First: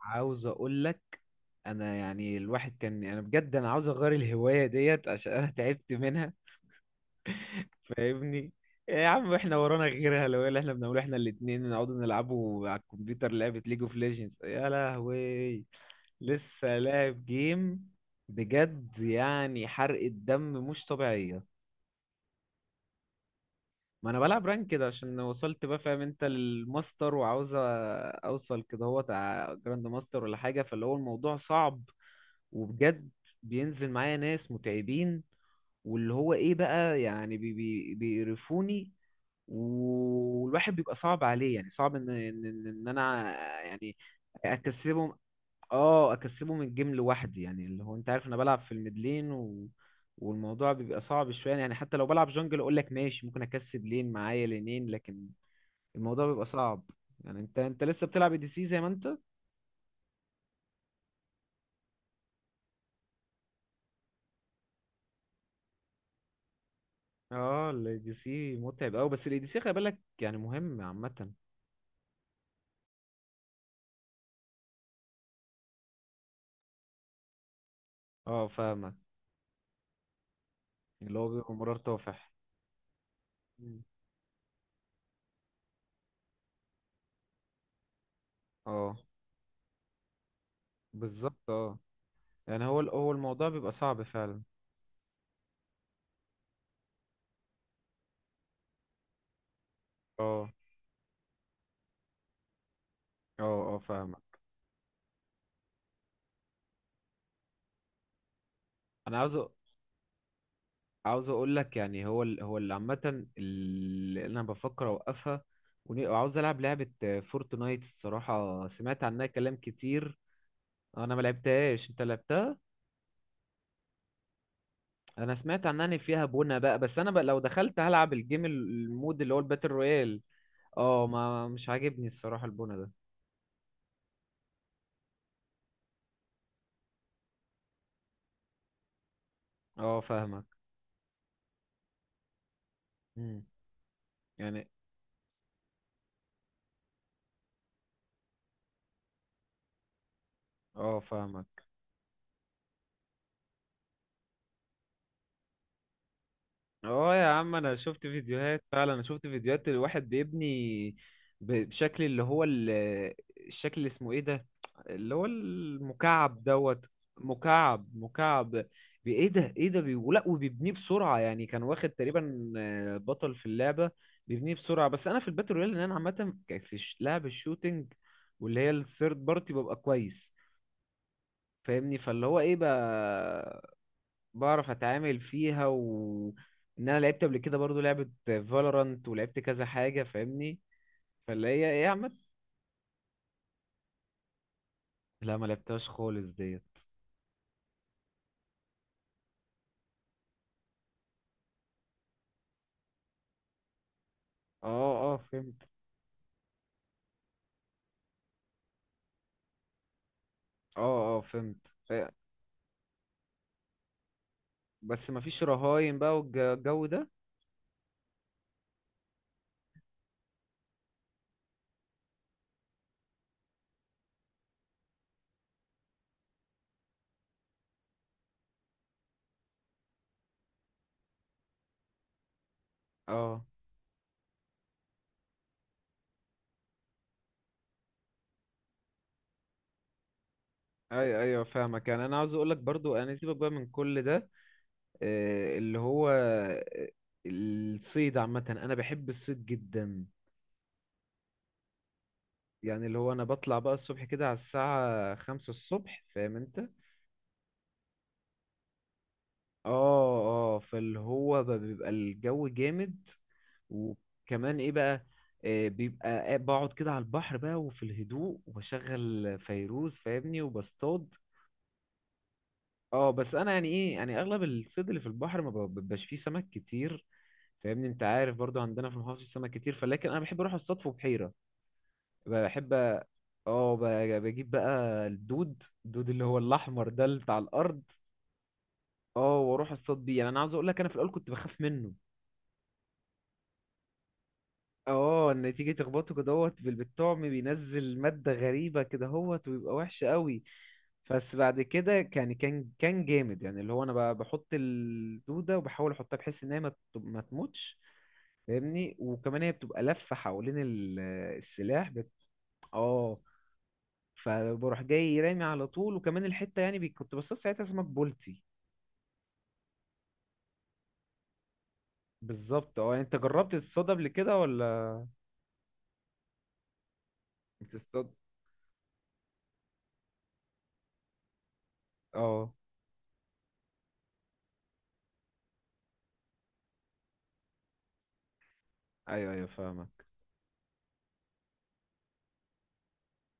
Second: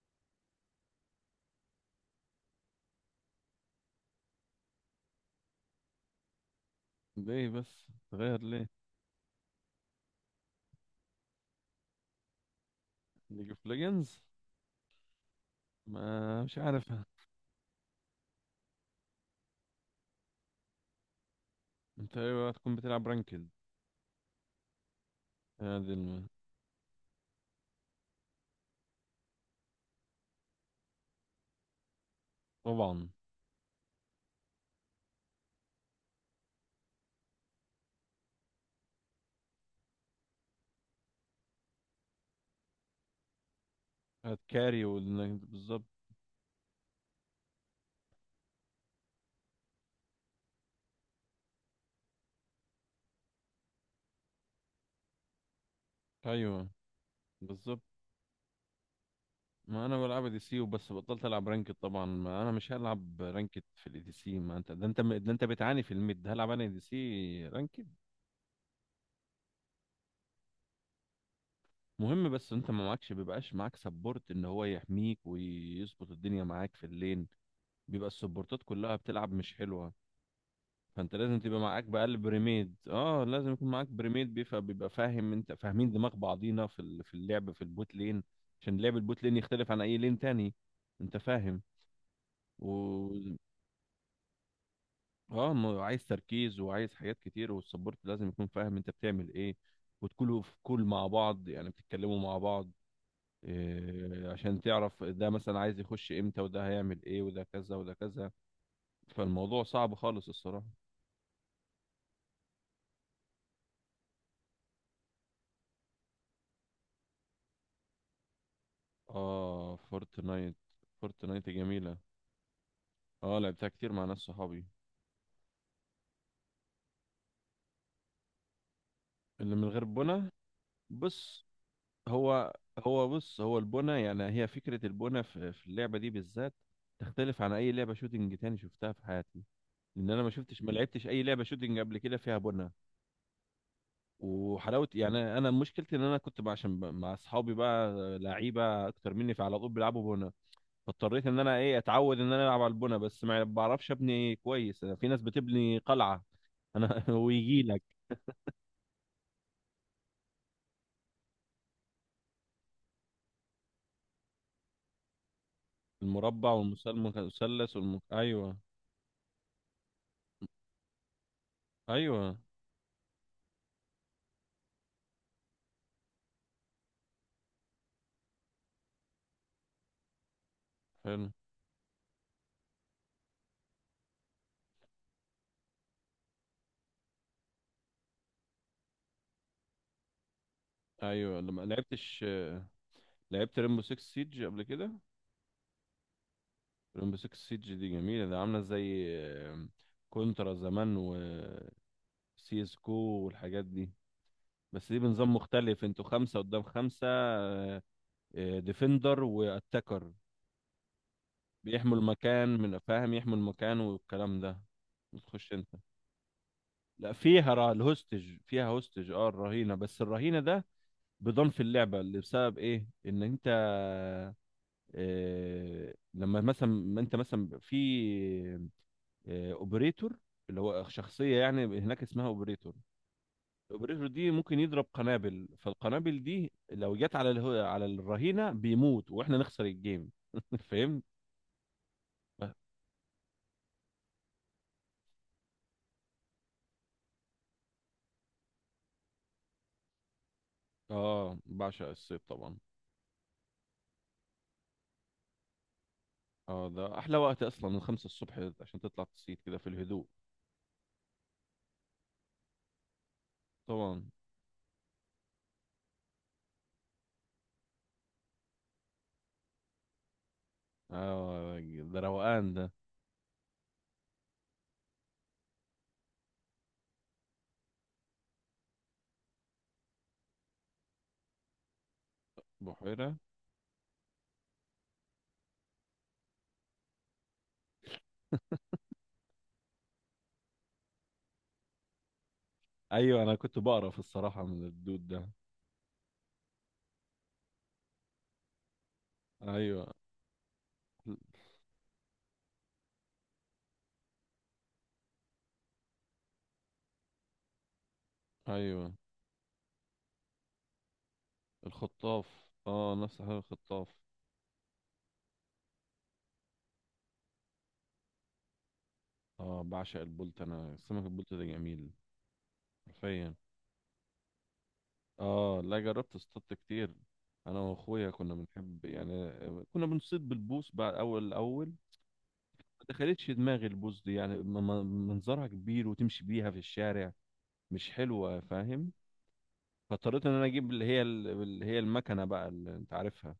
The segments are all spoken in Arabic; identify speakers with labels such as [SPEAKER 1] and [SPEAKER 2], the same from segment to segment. [SPEAKER 1] عاوز اقول لك، انا يعني الواحد كان انا بجد انا عاوز اغير الهوايه ديت عشان انا تعبت منها.
[SPEAKER 2] ليه بس تغير
[SPEAKER 1] فاهمني.
[SPEAKER 2] ليه؟
[SPEAKER 1] يا عم احنا ورانا غيرها؟ لو إيه اللي احنا بنعمله؟ احنا الاتنين نقعد نلعبوا على الكمبيوتر
[SPEAKER 2] ليج
[SPEAKER 1] لعبه
[SPEAKER 2] اوف
[SPEAKER 1] ليج اوف
[SPEAKER 2] ليجندز،
[SPEAKER 1] ليجندز يا لهوي.
[SPEAKER 2] ما مش
[SPEAKER 1] لسه
[SPEAKER 2] عارفها.
[SPEAKER 1] لاعب جيم؟ بجد يعني حرق الدم مش طبيعيه.
[SPEAKER 2] انت ايوه، هتكون بتلعب رانكد؟
[SPEAKER 1] ما انا بلعب رانك كده عشان وصلت بقى،
[SPEAKER 2] هذه
[SPEAKER 1] فاهم انت،
[SPEAKER 2] الم...
[SPEAKER 1] للماستر وعاوز اوصل كده هو جراند ماستر ولا حاجه، فاللي هو الموضوع صعب
[SPEAKER 2] طبعا.
[SPEAKER 1] وبجد. بينزل معايا ناس متعبين واللي هو ايه بقى يعني بي بي بيقرفوني. والواحد بيبقى صعب عليه يعني صعب ان ان ان إن انا يعني
[SPEAKER 2] هتكاري
[SPEAKER 1] اكسبهم.
[SPEAKER 2] وإنك- بالظبط.
[SPEAKER 1] اه اكسبه من الجيم لوحدي يعني اللي هو انت عارف انا بلعب في الميدلين و... والموضوع بيبقى صعب شويه يعني حتى لو بلعب جونجل اقول لك ماشي ممكن اكسب لين معايا لينين لكن الموضوع بيبقى
[SPEAKER 2] ايوه
[SPEAKER 1] صعب. يعني انت
[SPEAKER 2] بالظبط.
[SPEAKER 1] انت لسه بتلعب دي سي زي ما انت؟
[SPEAKER 2] ما انا بلعب دي سي وبس، بطلت العب رانكد طبعا. ما انا مش هلعب رانكد في الاي دي سي. ما انت ده، انت ده، انت بتعاني في الميد، هلعب انا دي سي
[SPEAKER 1] اه
[SPEAKER 2] رانكد؟
[SPEAKER 1] الاي دي سي متعب قوي بس الاي دي سي خلي بالك يعني مهم عامه.
[SPEAKER 2] مهم، بس انت ما معكش، بيبقاش معاك سبورت ان هو يحميك ويظبط الدنيا معاك في اللين. بيبقى
[SPEAKER 1] اه
[SPEAKER 2] السبورتات
[SPEAKER 1] فاهمك،
[SPEAKER 2] كلها بتلعب مش حلوة. فانت
[SPEAKER 1] اللي هو
[SPEAKER 2] لازم
[SPEAKER 1] بيبقى
[SPEAKER 2] تبقى
[SPEAKER 1] مرار
[SPEAKER 2] معاك بقى
[SPEAKER 1] طافح.
[SPEAKER 2] بريميد، اه لازم يكون
[SPEAKER 1] مم.
[SPEAKER 2] معاك بريميد بيفهم، بيبقى فاهم انت، فاهمين دماغ بعضينا في ال- في اللعب في البوت لين. عشان
[SPEAKER 1] اه
[SPEAKER 2] لعب البوت لين يختلف عن اي لين تاني، انت
[SPEAKER 1] بالظبط
[SPEAKER 2] فاهم؟
[SPEAKER 1] اه يعني
[SPEAKER 2] و
[SPEAKER 1] هو الموضوع بيبقى صعب فعلا.
[SPEAKER 2] اه ما هو عايز تركيز وعايز حاجات كتير، والسبورت لازم يكون فاهم انت بتعمل ايه، وتكونوا
[SPEAKER 1] اه
[SPEAKER 2] في كول مع بعض، يعني بتتكلموا مع بعض،
[SPEAKER 1] اه اه
[SPEAKER 2] إيه،
[SPEAKER 1] فاهمك.
[SPEAKER 2] عشان تعرف ده مثلا عايز يخش امتى، وده هيعمل ايه، وده كذا وده كذا.
[SPEAKER 1] انا عاوز
[SPEAKER 2] فالموضوع صعب خالص الصراحة.
[SPEAKER 1] عاوز اقول لك يعني هو اللي عامه اللي انا بفكر اوقفها. وعاوز العب لعبه فورتنايت الصراحه سمعت عنها كلام
[SPEAKER 2] اه
[SPEAKER 1] كتير.
[SPEAKER 2] فورتنايت،
[SPEAKER 1] انا ما
[SPEAKER 2] فورتنايت
[SPEAKER 1] لعبتهاش،
[SPEAKER 2] جميلة.
[SPEAKER 1] انت لعبتها؟
[SPEAKER 2] اه لعبتها كتير مع ناس صحابي.
[SPEAKER 1] انا سمعت عنها ان فيها بونة بقى، بس انا بقى لو دخلت هلعب الجيم المود اللي هو
[SPEAKER 2] اللي
[SPEAKER 1] الباتل
[SPEAKER 2] من غير
[SPEAKER 1] رويال.
[SPEAKER 2] بنا؟
[SPEAKER 1] اه
[SPEAKER 2] بص،
[SPEAKER 1] ما مش عاجبني الصراحه
[SPEAKER 2] هو
[SPEAKER 1] البونة ده.
[SPEAKER 2] هو بص، هو البنا، يعني هي فكرة البنا في اللعبة دي بالذات تختلف عن أي لعبة شوتينج تاني شفتها في حياتي.
[SPEAKER 1] اه
[SPEAKER 2] لأن أنا ما
[SPEAKER 1] فاهمك.
[SPEAKER 2] شفتش، ما لعبتش أي لعبة شوتينج قبل كده فيها بنا.
[SPEAKER 1] مم. يعني
[SPEAKER 2] وحلاوة يعني، أنا مشكلتي إن أنا كنت بقى عشان ب- مع أصحابي بقى لعيبة أكتر مني، فعلى طول بيلعبوا بنا.
[SPEAKER 1] اه
[SPEAKER 2] فاضطريت إن أنا
[SPEAKER 1] فاهمك.
[SPEAKER 2] إيه، أتعود إن أنا ألعب على البنا، بس ما بعرفش أبني كويس. أنا في ناس بتبني قلعة، أنا
[SPEAKER 1] اه يا عم انا
[SPEAKER 2] ويجيلك.
[SPEAKER 1] شفت فيديوهات فعلا، انا شفت فيديوهات الواحد بيبني بشكل اللي هو الشكل اللي اسمه ايه ده اللي هو المكعب
[SPEAKER 2] المربع
[SPEAKER 1] دوت.
[SPEAKER 2] والمثال- والمثلث
[SPEAKER 1] مكعب
[SPEAKER 2] والم...
[SPEAKER 1] مكعب
[SPEAKER 2] ايوه.
[SPEAKER 1] ايه ده ولا وبيبنيه بسرعة يعني كان واخد
[SPEAKER 2] ايوه.
[SPEAKER 1] تقريبا بطل في اللعبة. بيبنيه بسرعة، بس انا في الباتل رويال ان انا عامة في لعب الشوتينج واللي هي الثيرد بارتي ببقى كويس
[SPEAKER 2] حلو.
[SPEAKER 1] فاهمني. فاللي هو ايه بقى؟ بعرف اتعامل فيها و ان انا لعبت قبل كده برضو لعبة فالورانت ولعبت كذا حاجة فاهمني.
[SPEAKER 2] ايوه
[SPEAKER 1] فاللي
[SPEAKER 2] لما
[SPEAKER 1] هي ايه يا عم؟
[SPEAKER 2] لعبتش؟ لعبت ريمبو 6 سيج قبل كده؟
[SPEAKER 1] لا ما لعبتهاش خالص ديت.
[SPEAKER 2] ريمبو 6 سيج دي جميله، ده عامله زي كونترا زمان، و سي اس كو والحاجات دي.
[SPEAKER 1] اه
[SPEAKER 2] بس دي
[SPEAKER 1] اه
[SPEAKER 2] بنظام
[SPEAKER 1] فهمت.
[SPEAKER 2] مختلف، انتوا خمسه قدام خمسه، ديفندر واتاكر،
[SPEAKER 1] اه اه فهمت
[SPEAKER 2] بيحموا
[SPEAKER 1] إيه،
[SPEAKER 2] المكان من، فاهم، يحموا المكان والكلام ده.
[SPEAKER 1] بس ما فيش
[SPEAKER 2] بتخش انت،
[SPEAKER 1] رهاين بقى والجو ده.
[SPEAKER 2] لا فيها را... الهوستج، فيها هوستج، اه الرهينه. بس الرهينه ده بضم في اللعبه، اللي بسبب ايه، ان انت آه، لما مثلا ما انت مثلا في آه اوبريتور، اللي هو شخصيه يعني هناك اسمها اوبريتور.
[SPEAKER 1] اه
[SPEAKER 2] الاوبريتور دي ممكن يضرب قنابل، فالقنابل دي لو جت على الهو... على الرهينه بيموت واحنا نخسر الجيم فهمت.
[SPEAKER 1] اي ايوه فاهمك، يعني انا عاوز اقول لك برضو انا سيبك بقى من كل ده إيه، اللي هو الصيد عامة انا بحب الصيد جدا.
[SPEAKER 2] اه بعشق الصيد طبعا.
[SPEAKER 1] يعني اللي هو انا بطلع بقى الصبح كده على الساعة 5 الصبح فاهم انت.
[SPEAKER 2] اه ده احلى وقت اصلا، من خمسة الصبح عشان تطلع تصيد كده في
[SPEAKER 1] اه
[SPEAKER 2] الهدوء.
[SPEAKER 1] اه فاللي هو بقى بيبقى الجو جامد.
[SPEAKER 2] طبعا.
[SPEAKER 1] وكمان ايه بقى؟ بيبقى بقعد كده على البحر بقى وفي الهدوء وبشغل فيروز فاهمني وبصطاد.
[SPEAKER 2] اه ده روقان ده.
[SPEAKER 1] اه بس انا يعني ايه يعني اغلب الصيد اللي في البحر ما بيبقاش فيه سمك كتير فاهمني. انت عارف برضو عندنا في المحافظة سمك كتير فلكن انا بحب اروح اصطاد في بحيرة، بحب
[SPEAKER 2] بحيرة.
[SPEAKER 1] اه بجيب بقى الدود اللي هو الاحمر ده اللي بتاع الارض. اه واروح اصطاد بيه، يعني انا عاوز اقول لك انا في الاول كنت بخاف منه.
[SPEAKER 2] ايوه، انا كنت بقرف الصراحه من الدود ده.
[SPEAKER 1] اه ان تيجي تخبطه كده هوت بالطعم بينزل مادة غريبة كده هوت ويبقى
[SPEAKER 2] ايوه.
[SPEAKER 1] وحش قوي. بس بعد كده كان جامد يعني اللي هو انا بحط الدودة وبحاول احطها بحيث ان هي ما ما تموتش
[SPEAKER 2] ايوه
[SPEAKER 1] فاهمني. وكمان هي بتبقى لفة حوالين السلاح
[SPEAKER 2] الخطاف، اه
[SPEAKER 1] اه
[SPEAKER 2] نفس حاجه الخطاف.
[SPEAKER 1] فبروح جاي رامي على طول، وكمان الحتة يعني كنت بصطاد ساعتها سمك بولتي.
[SPEAKER 2] اه بعشق البولت، انا سمك البولت ده جميل.
[SPEAKER 1] بالظبط اه يعني انت
[SPEAKER 2] حرفيا.
[SPEAKER 1] جربت تصطاد قبل كده ولا
[SPEAKER 2] اه لا، جربت اصطاد كتير. انا
[SPEAKER 1] بتصطاد؟
[SPEAKER 2] واخويا كنا بنحب يعني، كنا بنصيد بالبوص بعد اول الاول.
[SPEAKER 1] اه
[SPEAKER 2] ما دخلتش دماغي البوص دي، يعني منظرها كبير وتمشي بيها في الشارع، مش حلوه، فاهم؟
[SPEAKER 1] ايوه ايوه فاهمك.
[SPEAKER 2] فاضطريت ان انا اجيب اللي هي ال- اللي هي المكنه بقى، اللي انت عارفها.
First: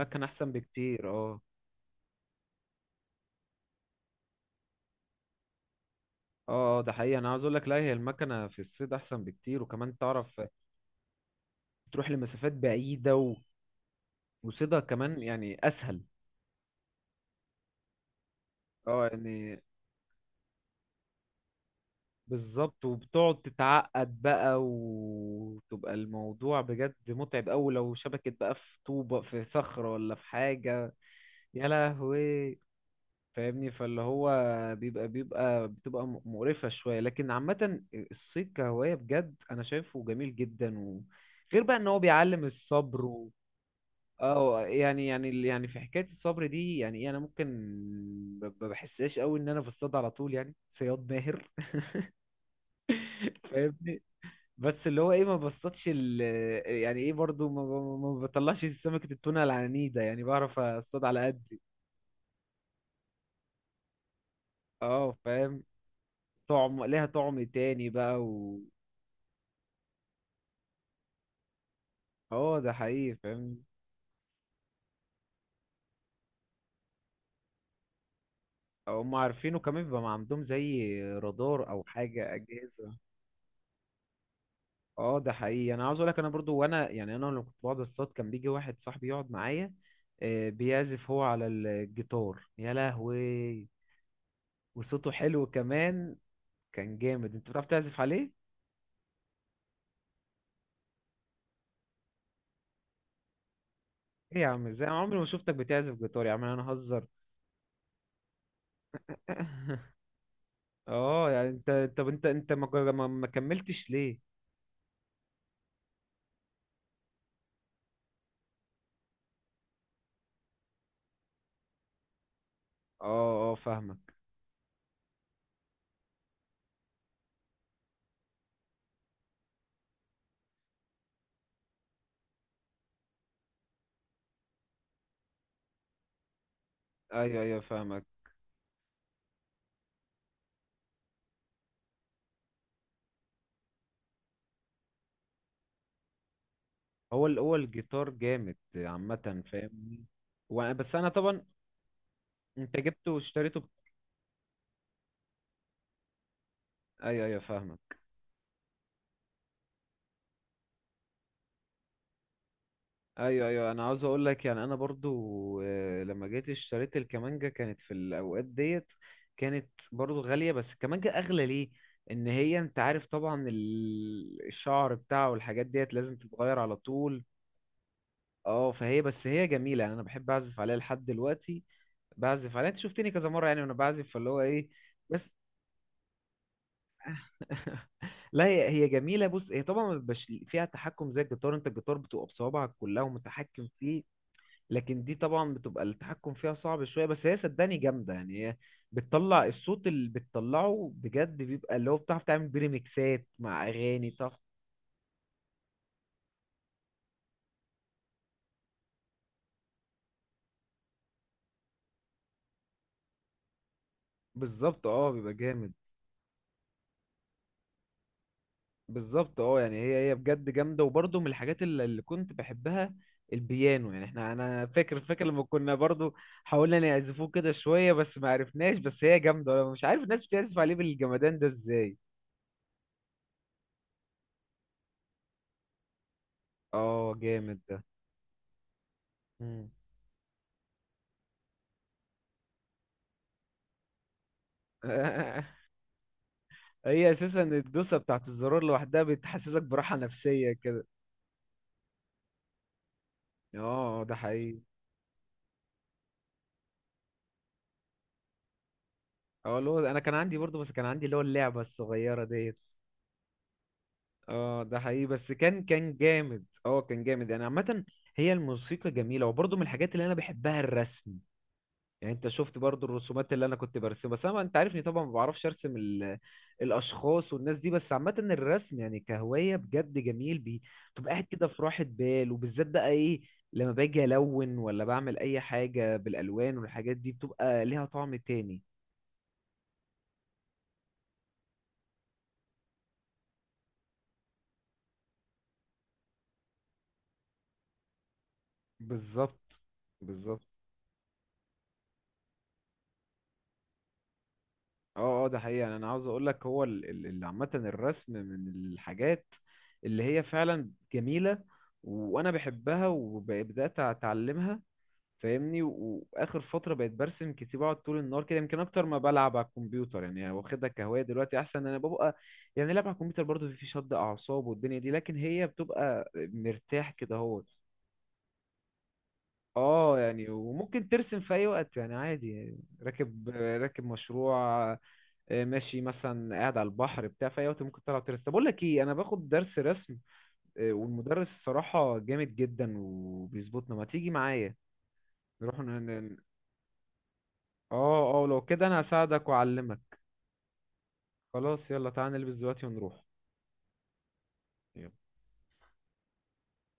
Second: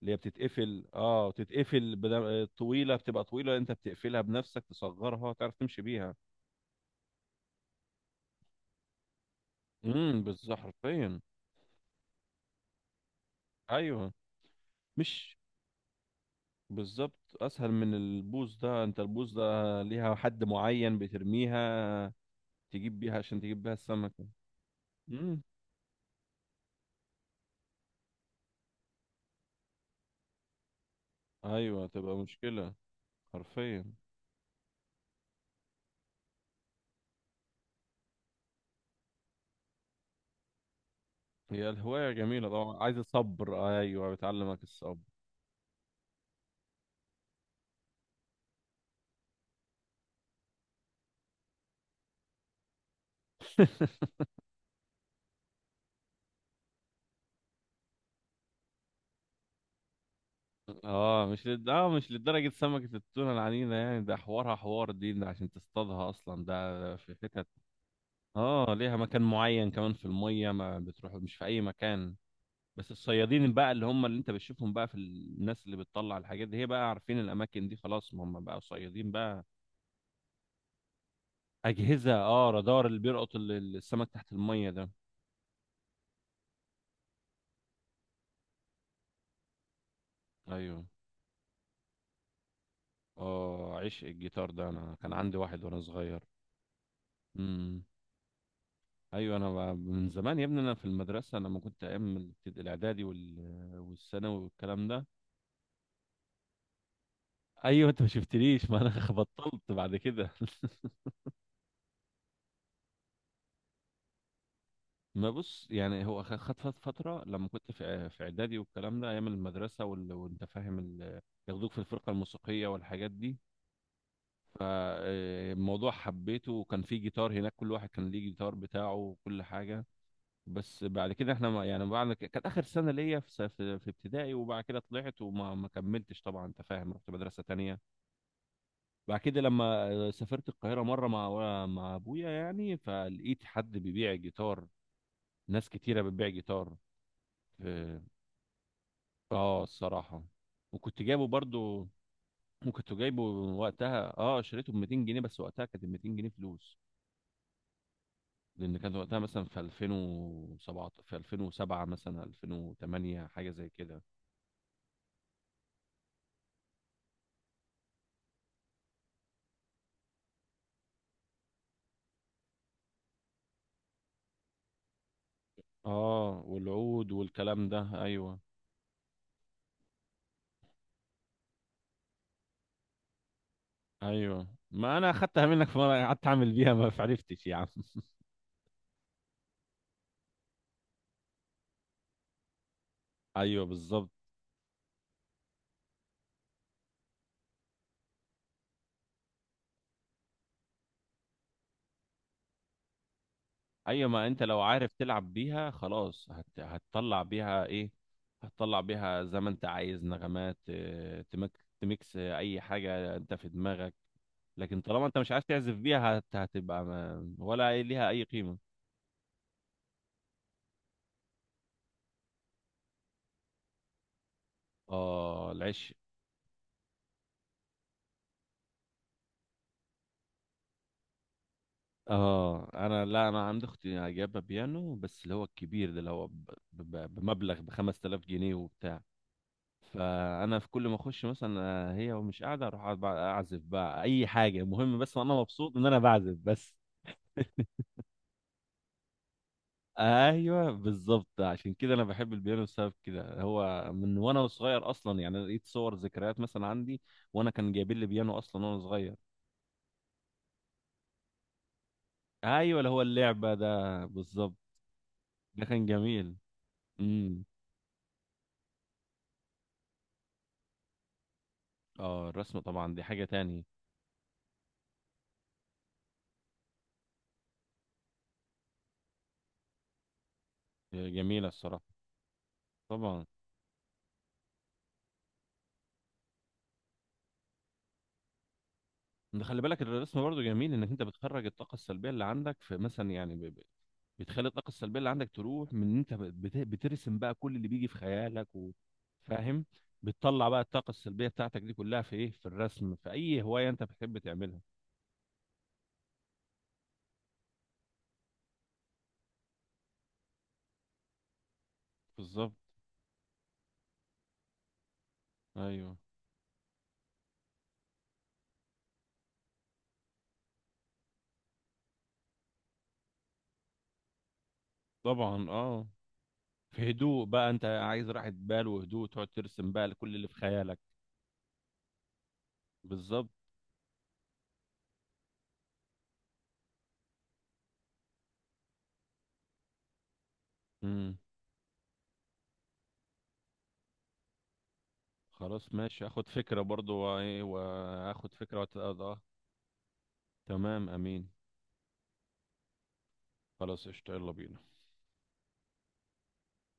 [SPEAKER 2] اللي هي
[SPEAKER 1] احسن
[SPEAKER 2] بتتقفل،
[SPEAKER 1] بكتير
[SPEAKER 2] اه
[SPEAKER 1] اه.
[SPEAKER 2] تتقفل بدا... طويله، بتبقى طويله انت بتقفلها بنفسك، تصغرها تعرف تمشي بيها.
[SPEAKER 1] اه اه ده حقيقي انا عاوز اقول لك، لا هي المكنه في الصيد احسن بكتير وكمان تعرف
[SPEAKER 2] بالظبط حرفيا.
[SPEAKER 1] تروح لمسافات بعيده و...
[SPEAKER 2] ايوه
[SPEAKER 1] وصيدها كمان
[SPEAKER 2] مش،
[SPEAKER 1] يعني اسهل.
[SPEAKER 2] بالظبط اسهل من البوز ده، انت
[SPEAKER 1] اه
[SPEAKER 2] البوز ده
[SPEAKER 1] يعني
[SPEAKER 2] ليها حد معين بترميها،
[SPEAKER 1] بالظبط،
[SPEAKER 2] تجيب بيها
[SPEAKER 1] وبتقعد
[SPEAKER 2] عشان تجيب بيها
[SPEAKER 1] تتعقد
[SPEAKER 2] السمكه.
[SPEAKER 1] بقى
[SPEAKER 2] امم
[SPEAKER 1] وتبقى الموضوع بجد متعب قوي لو شبكت بقى في طوبه في صخره ولا في حاجه. يا
[SPEAKER 2] ايوه تبقى
[SPEAKER 1] لهوي
[SPEAKER 2] مشكله.
[SPEAKER 1] فاهمني
[SPEAKER 2] حرفيا.
[SPEAKER 1] فاللي هو بيبقى بيبقى بتبقى مقرفه شويه لكن عامه الصيد كهوايه بجد انا شايفه جميل جدا و... غير
[SPEAKER 2] هي
[SPEAKER 1] بقى ان هو
[SPEAKER 2] الهوايه
[SPEAKER 1] بيعلم
[SPEAKER 2] جميله طبعا، عايزه
[SPEAKER 1] الصبر.
[SPEAKER 2] صبر، ايوه
[SPEAKER 1] اه
[SPEAKER 2] بتعلمك
[SPEAKER 1] يعني
[SPEAKER 2] الصبر.
[SPEAKER 1] يعني يعني في حكايه الصبر دي يعني ايه انا ممكن ما بحسهاش قوي ان انا بصطاد على طول، يعني صياد ماهر فاهمني، بس اللي هو ايه ما بصطادش ال يعني ايه برضو ما بطلعش سمكه التونه العنيده يعني بعرف اصطاد على
[SPEAKER 2] اه مش
[SPEAKER 1] قدي.
[SPEAKER 2] لد... اه مش لدرجة سمكة التونة العنينة، يعني ده حوارها حوار
[SPEAKER 1] اه
[SPEAKER 2] دي، ده عشان
[SPEAKER 1] فاهم،
[SPEAKER 2] تصطادها اصلا
[SPEAKER 1] طعم
[SPEAKER 2] ده
[SPEAKER 1] ليها
[SPEAKER 2] في
[SPEAKER 1] طعم
[SPEAKER 2] حتت.
[SPEAKER 1] تاني بقى و
[SPEAKER 2] اه ليها مكان معين كمان في المية، ما بتروح مش في اي مكان.
[SPEAKER 1] اه ده
[SPEAKER 2] بس
[SPEAKER 1] حقيقي
[SPEAKER 2] الصيادين
[SPEAKER 1] فاهم.
[SPEAKER 2] بقى، اللي هم اللي انت بتشوفهم بقى في ال- الناس اللي بتطلع الحاجات دي، هي بقى عارفين الاماكن دي خلاص، ما هم بقى صيادين
[SPEAKER 1] هم
[SPEAKER 2] بقى.
[SPEAKER 1] عارفينه كمان بيبقى ما عندهم زي رادار او
[SPEAKER 2] اجهزة،
[SPEAKER 1] حاجه
[SPEAKER 2] اه رادار،
[SPEAKER 1] اجهزه.
[SPEAKER 2] اللي بيلقط السمك تحت المية ده.
[SPEAKER 1] اه ده حقيقي انا عاوز اقول لك انا برضو وانا يعني انا لما كنت بقعد اصطاد كان بيجي واحد صاحبي يقعد معايا
[SPEAKER 2] ايوه.
[SPEAKER 1] بيعزف هو على الجيتار يا لهوي.
[SPEAKER 2] اه عشق الجيتار ده، انا
[SPEAKER 1] وصوته
[SPEAKER 2] كان عندي
[SPEAKER 1] حلو
[SPEAKER 2] واحد وانا
[SPEAKER 1] كمان،
[SPEAKER 2] صغير.
[SPEAKER 1] كان جامد، انت بتعرف
[SPEAKER 2] امم
[SPEAKER 1] تعزف عليه؟
[SPEAKER 2] ايوه انا ب- من زمان يا ابني، انا في المدرسه انا ما كنت ايام الابتد- الاعدادي وال... والثانوي
[SPEAKER 1] ايه يا عم؟ ازاي
[SPEAKER 2] والكلام
[SPEAKER 1] انا
[SPEAKER 2] ده.
[SPEAKER 1] عمري ما شفتك بتعزف جيتار يا عم انا هزر
[SPEAKER 2] ايوه انت ما شفتنيش، ما انا بطلت بعد كده
[SPEAKER 1] اه يعني انت طب انت ما كملتش ليه؟
[SPEAKER 2] ما بص، يعني هو خ- خد فت- فتره لما كنت في إع- في اعدادي والكلام ده، ايام المدرسه وال... وانت فاهم ال... ياخدوك في الفرقه الموسيقيه
[SPEAKER 1] اه
[SPEAKER 2] والحاجات دي.
[SPEAKER 1] اه فاهمك.
[SPEAKER 2] فالموضوع حبيته، وكان في جيتار هناك، كل واحد كان ليه جيتار بتاعه وكل حاجه. بس بعد كده احنا ما يعني، بعد ك- كانت اخر سنه ليا في س- في ابتدائي، وبعد كده طلعت وما ما كملتش طبعا، انت فاهم، رحت
[SPEAKER 1] ايوه
[SPEAKER 2] مدرسه
[SPEAKER 1] ايوه
[SPEAKER 2] تانية.
[SPEAKER 1] فاهمك.
[SPEAKER 2] بعد كده لما آه، سافرت القاهره مره مع مع ابويا يعني، فلقيت حد بيبيع جيتار، ناس كتيره بتبيع جيتار.
[SPEAKER 1] هو
[SPEAKER 2] ف-
[SPEAKER 1] الجيتار جامد عامه
[SPEAKER 2] اه
[SPEAKER 1] فاهمني.
[SPEAKER 2] الصراحه،
[SPEAKER 1] وانا بس
[SPEAKER 2] وكنت
[SPEAKER 1] انا
[SPEAKER 2] جايبه
[SPEAKER 1] طبعا
[SPEAKER 2] برضو،
[SPEAKER 1] انت
[SPEAKER 2] وكنت
[SPEAKER 1] جبته
[SPEAKER 2] جايبه
[SPEAKER 1] واشتريته
[SPEAKER 2] وقتها. اه شريته ب 200 جنيه بس، وقتها كانت ال 200 جنيه فلوس.
[SPEAKER 1] ايوه ايوه فاهمك.
[SPEAKER 2] لان كان وقتها مثلا في 2007، في 2007 مثلا 2008
[SPEAKER 1] ايوه
[SPEAKER 2] حاجه زي
[SPEAKER 1] ايوه انا
[SPEAKER 2] كده.
[SPEAKER 1] عاوز اقول لك يعني انا برضو لما جيت اشتريت الكمانجا كانت في الاوقات ديت كانت برضو غاليه، بس الكمانجا اغلى ليه ان هي انت عارف طبعا الشعر بتاعه والحاجات ديت لازم
[SPEAKER 2] اه
[SPEAKER 1] تتغير على
[SPEAKER 2] والعود
[SPEAKER 1] طول.
[SPEAKER 2] والكلام ده. ايوه
[SPEAKER 1] اه فهي بس هي جميله يعني انا بحب اعزف عليها لحد دلوقتي، بعزف عليها انت شفتني كذا مره يعني وانا بعزف فاللي هو
[SPEAKER 2] ايوه،
[SPEAKER 1] ايه.
[SPEAKER 2] ما انا
[SPEAKER 1] بس
[SPEAKER 2] اخدتها منك في مره، قعدت اعمل بيها ما عرفتش يا عم.
[SPEAKER 1] لا هي جميله، بص هي طبعا ما بيبقاش فيها تحكم زي الجيتار، انت الجيتار بتبقى بصوابعك كلها
[SPEAKER 2] ايوه
[SPEAKER 1] ومتحكم فيه.
[SPEAKER 2] بالظبط.
[SPEAKER 1] لكن دي طبعا بتبقى التحكم فيها صعب شويه، بس هي صدقني جامده يعني هي بتطلع الصوت اللي بتطلعه بجد بيبقى اللي هو بتعرف تعمل بيه ريميكسات مع اغاني
[SPEAKER 2] ايوه ما
[SPEAKER 1] بتعرف.
[SPEAKER 2] انت لو عارف تلعب بيها خلاص هت... هتطلع بيها ايه، هتطلع بيها زي ما انت عايز نغمات آه، تمك... تميكس آه، اي حاجه انت في دماغك. لكن
[SPEAKER 1] بالظبط
[SPEAKER 2] طالما
[SPEAKER 1] اه
[SPEAKER 2] انت مش
[SPEAKER 1] بيبقى
[SPEAKER 2] عارف
[SPEAKER 1] جامد.
[SPEAKER 2] تعزف بيها هت... هتبقى ما... ولا أي- ليها اي قيمه.
[SPEAKER 1] بالظبط اه يعني هي بجد جامده وبرضه من الحاجات اللي كنت بحبها البيانو. يعني احنا انا فاكر لما
[SPEAKER 2] اه
[SPEAKER 1] كنا
[SPEAKER 2] العش.
[SPEAKER 1] برضه حاولنا نعزفوه كده شويه بس ما عرفناش، بس هي جامده انا مش عارف الناس بتعزف عليه بالجمدان ده ازاي.
[SPEAKER 2] اه انا لا، انا عندي اختي جايبه بيانو بس، اللي هو الكبير ده، اللي هو
[SPEAKER 1] اه جامد
[SPEAKER 2] بمبلغ ب
[SPEAKER 1] ده.
[SPEAKER 2] 5000 جنيه وبتاع.
[SPEAKER 1] مم.
[SPEAKER 2] فانا في كل ما اخش مثلا آه، هي ومش قاعده، اروح أقعد بقى اعزف بقى اي حاجه، المهم بس انا مبسوط ان انا بعزف بس.
[SPEAKER 1] هي اساسا الدوسه بتاعت الزرار لوحدها بتحسسك براحه نفسيه
[SPEAKER 2] ايوه
[SPEAKER 1] كده.
[SPEAKER 2] بالظبط، عشان كده انا بحب البيانو بسبب كده، هو
[SPEAKER 1] اه ده
[SPEAKER 2] من وانا
[SPEAKER 1] حقيقي.
[SPEAKER 2] صغير اصلا، يعني لقيت صور ذكريات مثلا عندي، وانا كان جايبين لي بيانو اصلا وانا صغير.
[SPEAKER 1] اه اللي هو انا كان عندي برضو، بس كان عندي اللي هو اللعبه الصغيره ديت.
[SPEAKER 2] ايوه اللي هو اللعبه ده بالظبط.
[SPEAKER 1] اه ده حقيقي، بس كان
[SPEAKER 2] ده كان
[SPEAKER 1] كان
[SPEAKER 2] جميل.
[SPEAKER 1] جامد اه كان جامد يعني
[SPEAKER 2] امم
[SPEAKER 1] عامه. هي الموسيقى جميله وبرضو من الحاجات اللي انا بحبها الرسم. يعني انت
[SPEAKER 2] اه
[SPEAKER 1] شفت
[SPEAKER 2] الرسم
[SPEAKER 1] برضو
[SPEAKER 2] طبعا دي حاجه
[SPEAKER 1] الرسومات اللي انا
[SPEAKER 2] تاني.
[SPEAKER 1] كنت برسمها، بس انا انت عارفني طبعا ما بعرفش ارسم ال... الاشخاص والناس دي، بس عامه الرسم يعني كهوايه بجد جميل بتبقى قاعد كده
[SPEAKER 2] جميلة
[SPEAKER 1] في راحه
[SPEAKER 2] الصراحة.
[SPEAKER 1] بال وبالذات بقى ايه،
[SPEAKER 2] طبعا.
[SPEAKER 1] لما باجي الون ولا بعمل اي حاجه بالالوان والحاجات دي بتبقى ليها طعم تاني.
[SPEAKER 2] انت خلي بالك الرسم برضه جميل، انك انت بتخرج الطاقة السلبية اللي عندك في مثلا يعني ب- ب- بتخلي الطاقة السلبية اللي عندك تروح من ان انت بت- بترسم بقى كل اللي بيجي في خيالك و-
[SPEAKER 1] بالظبط.
[SPEAKER 2] فاهم؟
[SPEAKER 1] بالظبط
[SPEAKER 2] بتطلع بقى الطاقة السلبية بتاعتك دي كلها في ايه، في الرسم، في اي هواية انت بتحب تعملها.
[SPEAKER 1] اه اه ده حقيقي يعني انا عاوز اقول لك هو عامه الرسم من الحاجات اللي هي فعلا جميله وانا
[SPEAKER 2] بالظبط.
[SPEAKER 1] بحبها وبدات اتعلمها فاهمني،
[SPEAKER 2] ايوه
[SPEAKER 1] واخر فتره بقيت برسم كتير بقعد طول النهار كده يمكن اكتر ما بلعب على الكمبيوتر يعني واخدها كهوايه دلوقتي احسن إن انا ببقى. يعني لعب على الكمبيوتر برضه في شد اعصاب والدنيا دي، لكن هي
[SPEAKER 2] طبعا. اه
[SPEAKER 1] بتبقى
[SPEAKER 2] في
[SPEAKER 1] مرتاح كده
[SPEAKER 2] هدوء
[SPEAKER 1] اهوت.
[SPEAKER 2] بقى، انت عايز راحة بال وهدوء، تقعد ترسم بقى
[SPEAKER 1] اه
[SPEAKER 2] كل اللي
[SPEAKER 1] يعني
[SPEAKER 2] في خيالك.
[SPEAKER 1] وممكن ترسم في اي وقت يعني عادي يعني راكب
[SPEAKER 2] بالظبط.
[SPEAKER 1] راكب مشروع ماشي مثلا قاعد على البحر بتاع في اي وقت ممكن تطلع ترسم، طب اقول لك ايه، انا باخد درس رسم
[SPEAKER 2] امم
[SPEAKER 1] والمدرس الصراحه جامد جدا وبيظبطنا، ما تيجي معايا، نروح
[SPEAKER 2] خلاص ماشي،
[SPEAKER 1] ن-
[SPEAKER 2] اخد فكرة برضو، وايه
[SPEAKER 1] اه اه
[SPEAKER 2] واخد
[SPEAKER 1] لو كده
[SPEAKER 2] فكرة.
[SPEAKER 1] انا هساعدك واعلمك.
[SPEAKER 2] تمام امين.
[SPEAKER 1] خلاص يلا تعالى نلبس دلوقتي ونروح.
[SPEAKER 2] خلاص قشطة، يلا بينا.
[SPEAKER 1] يلا.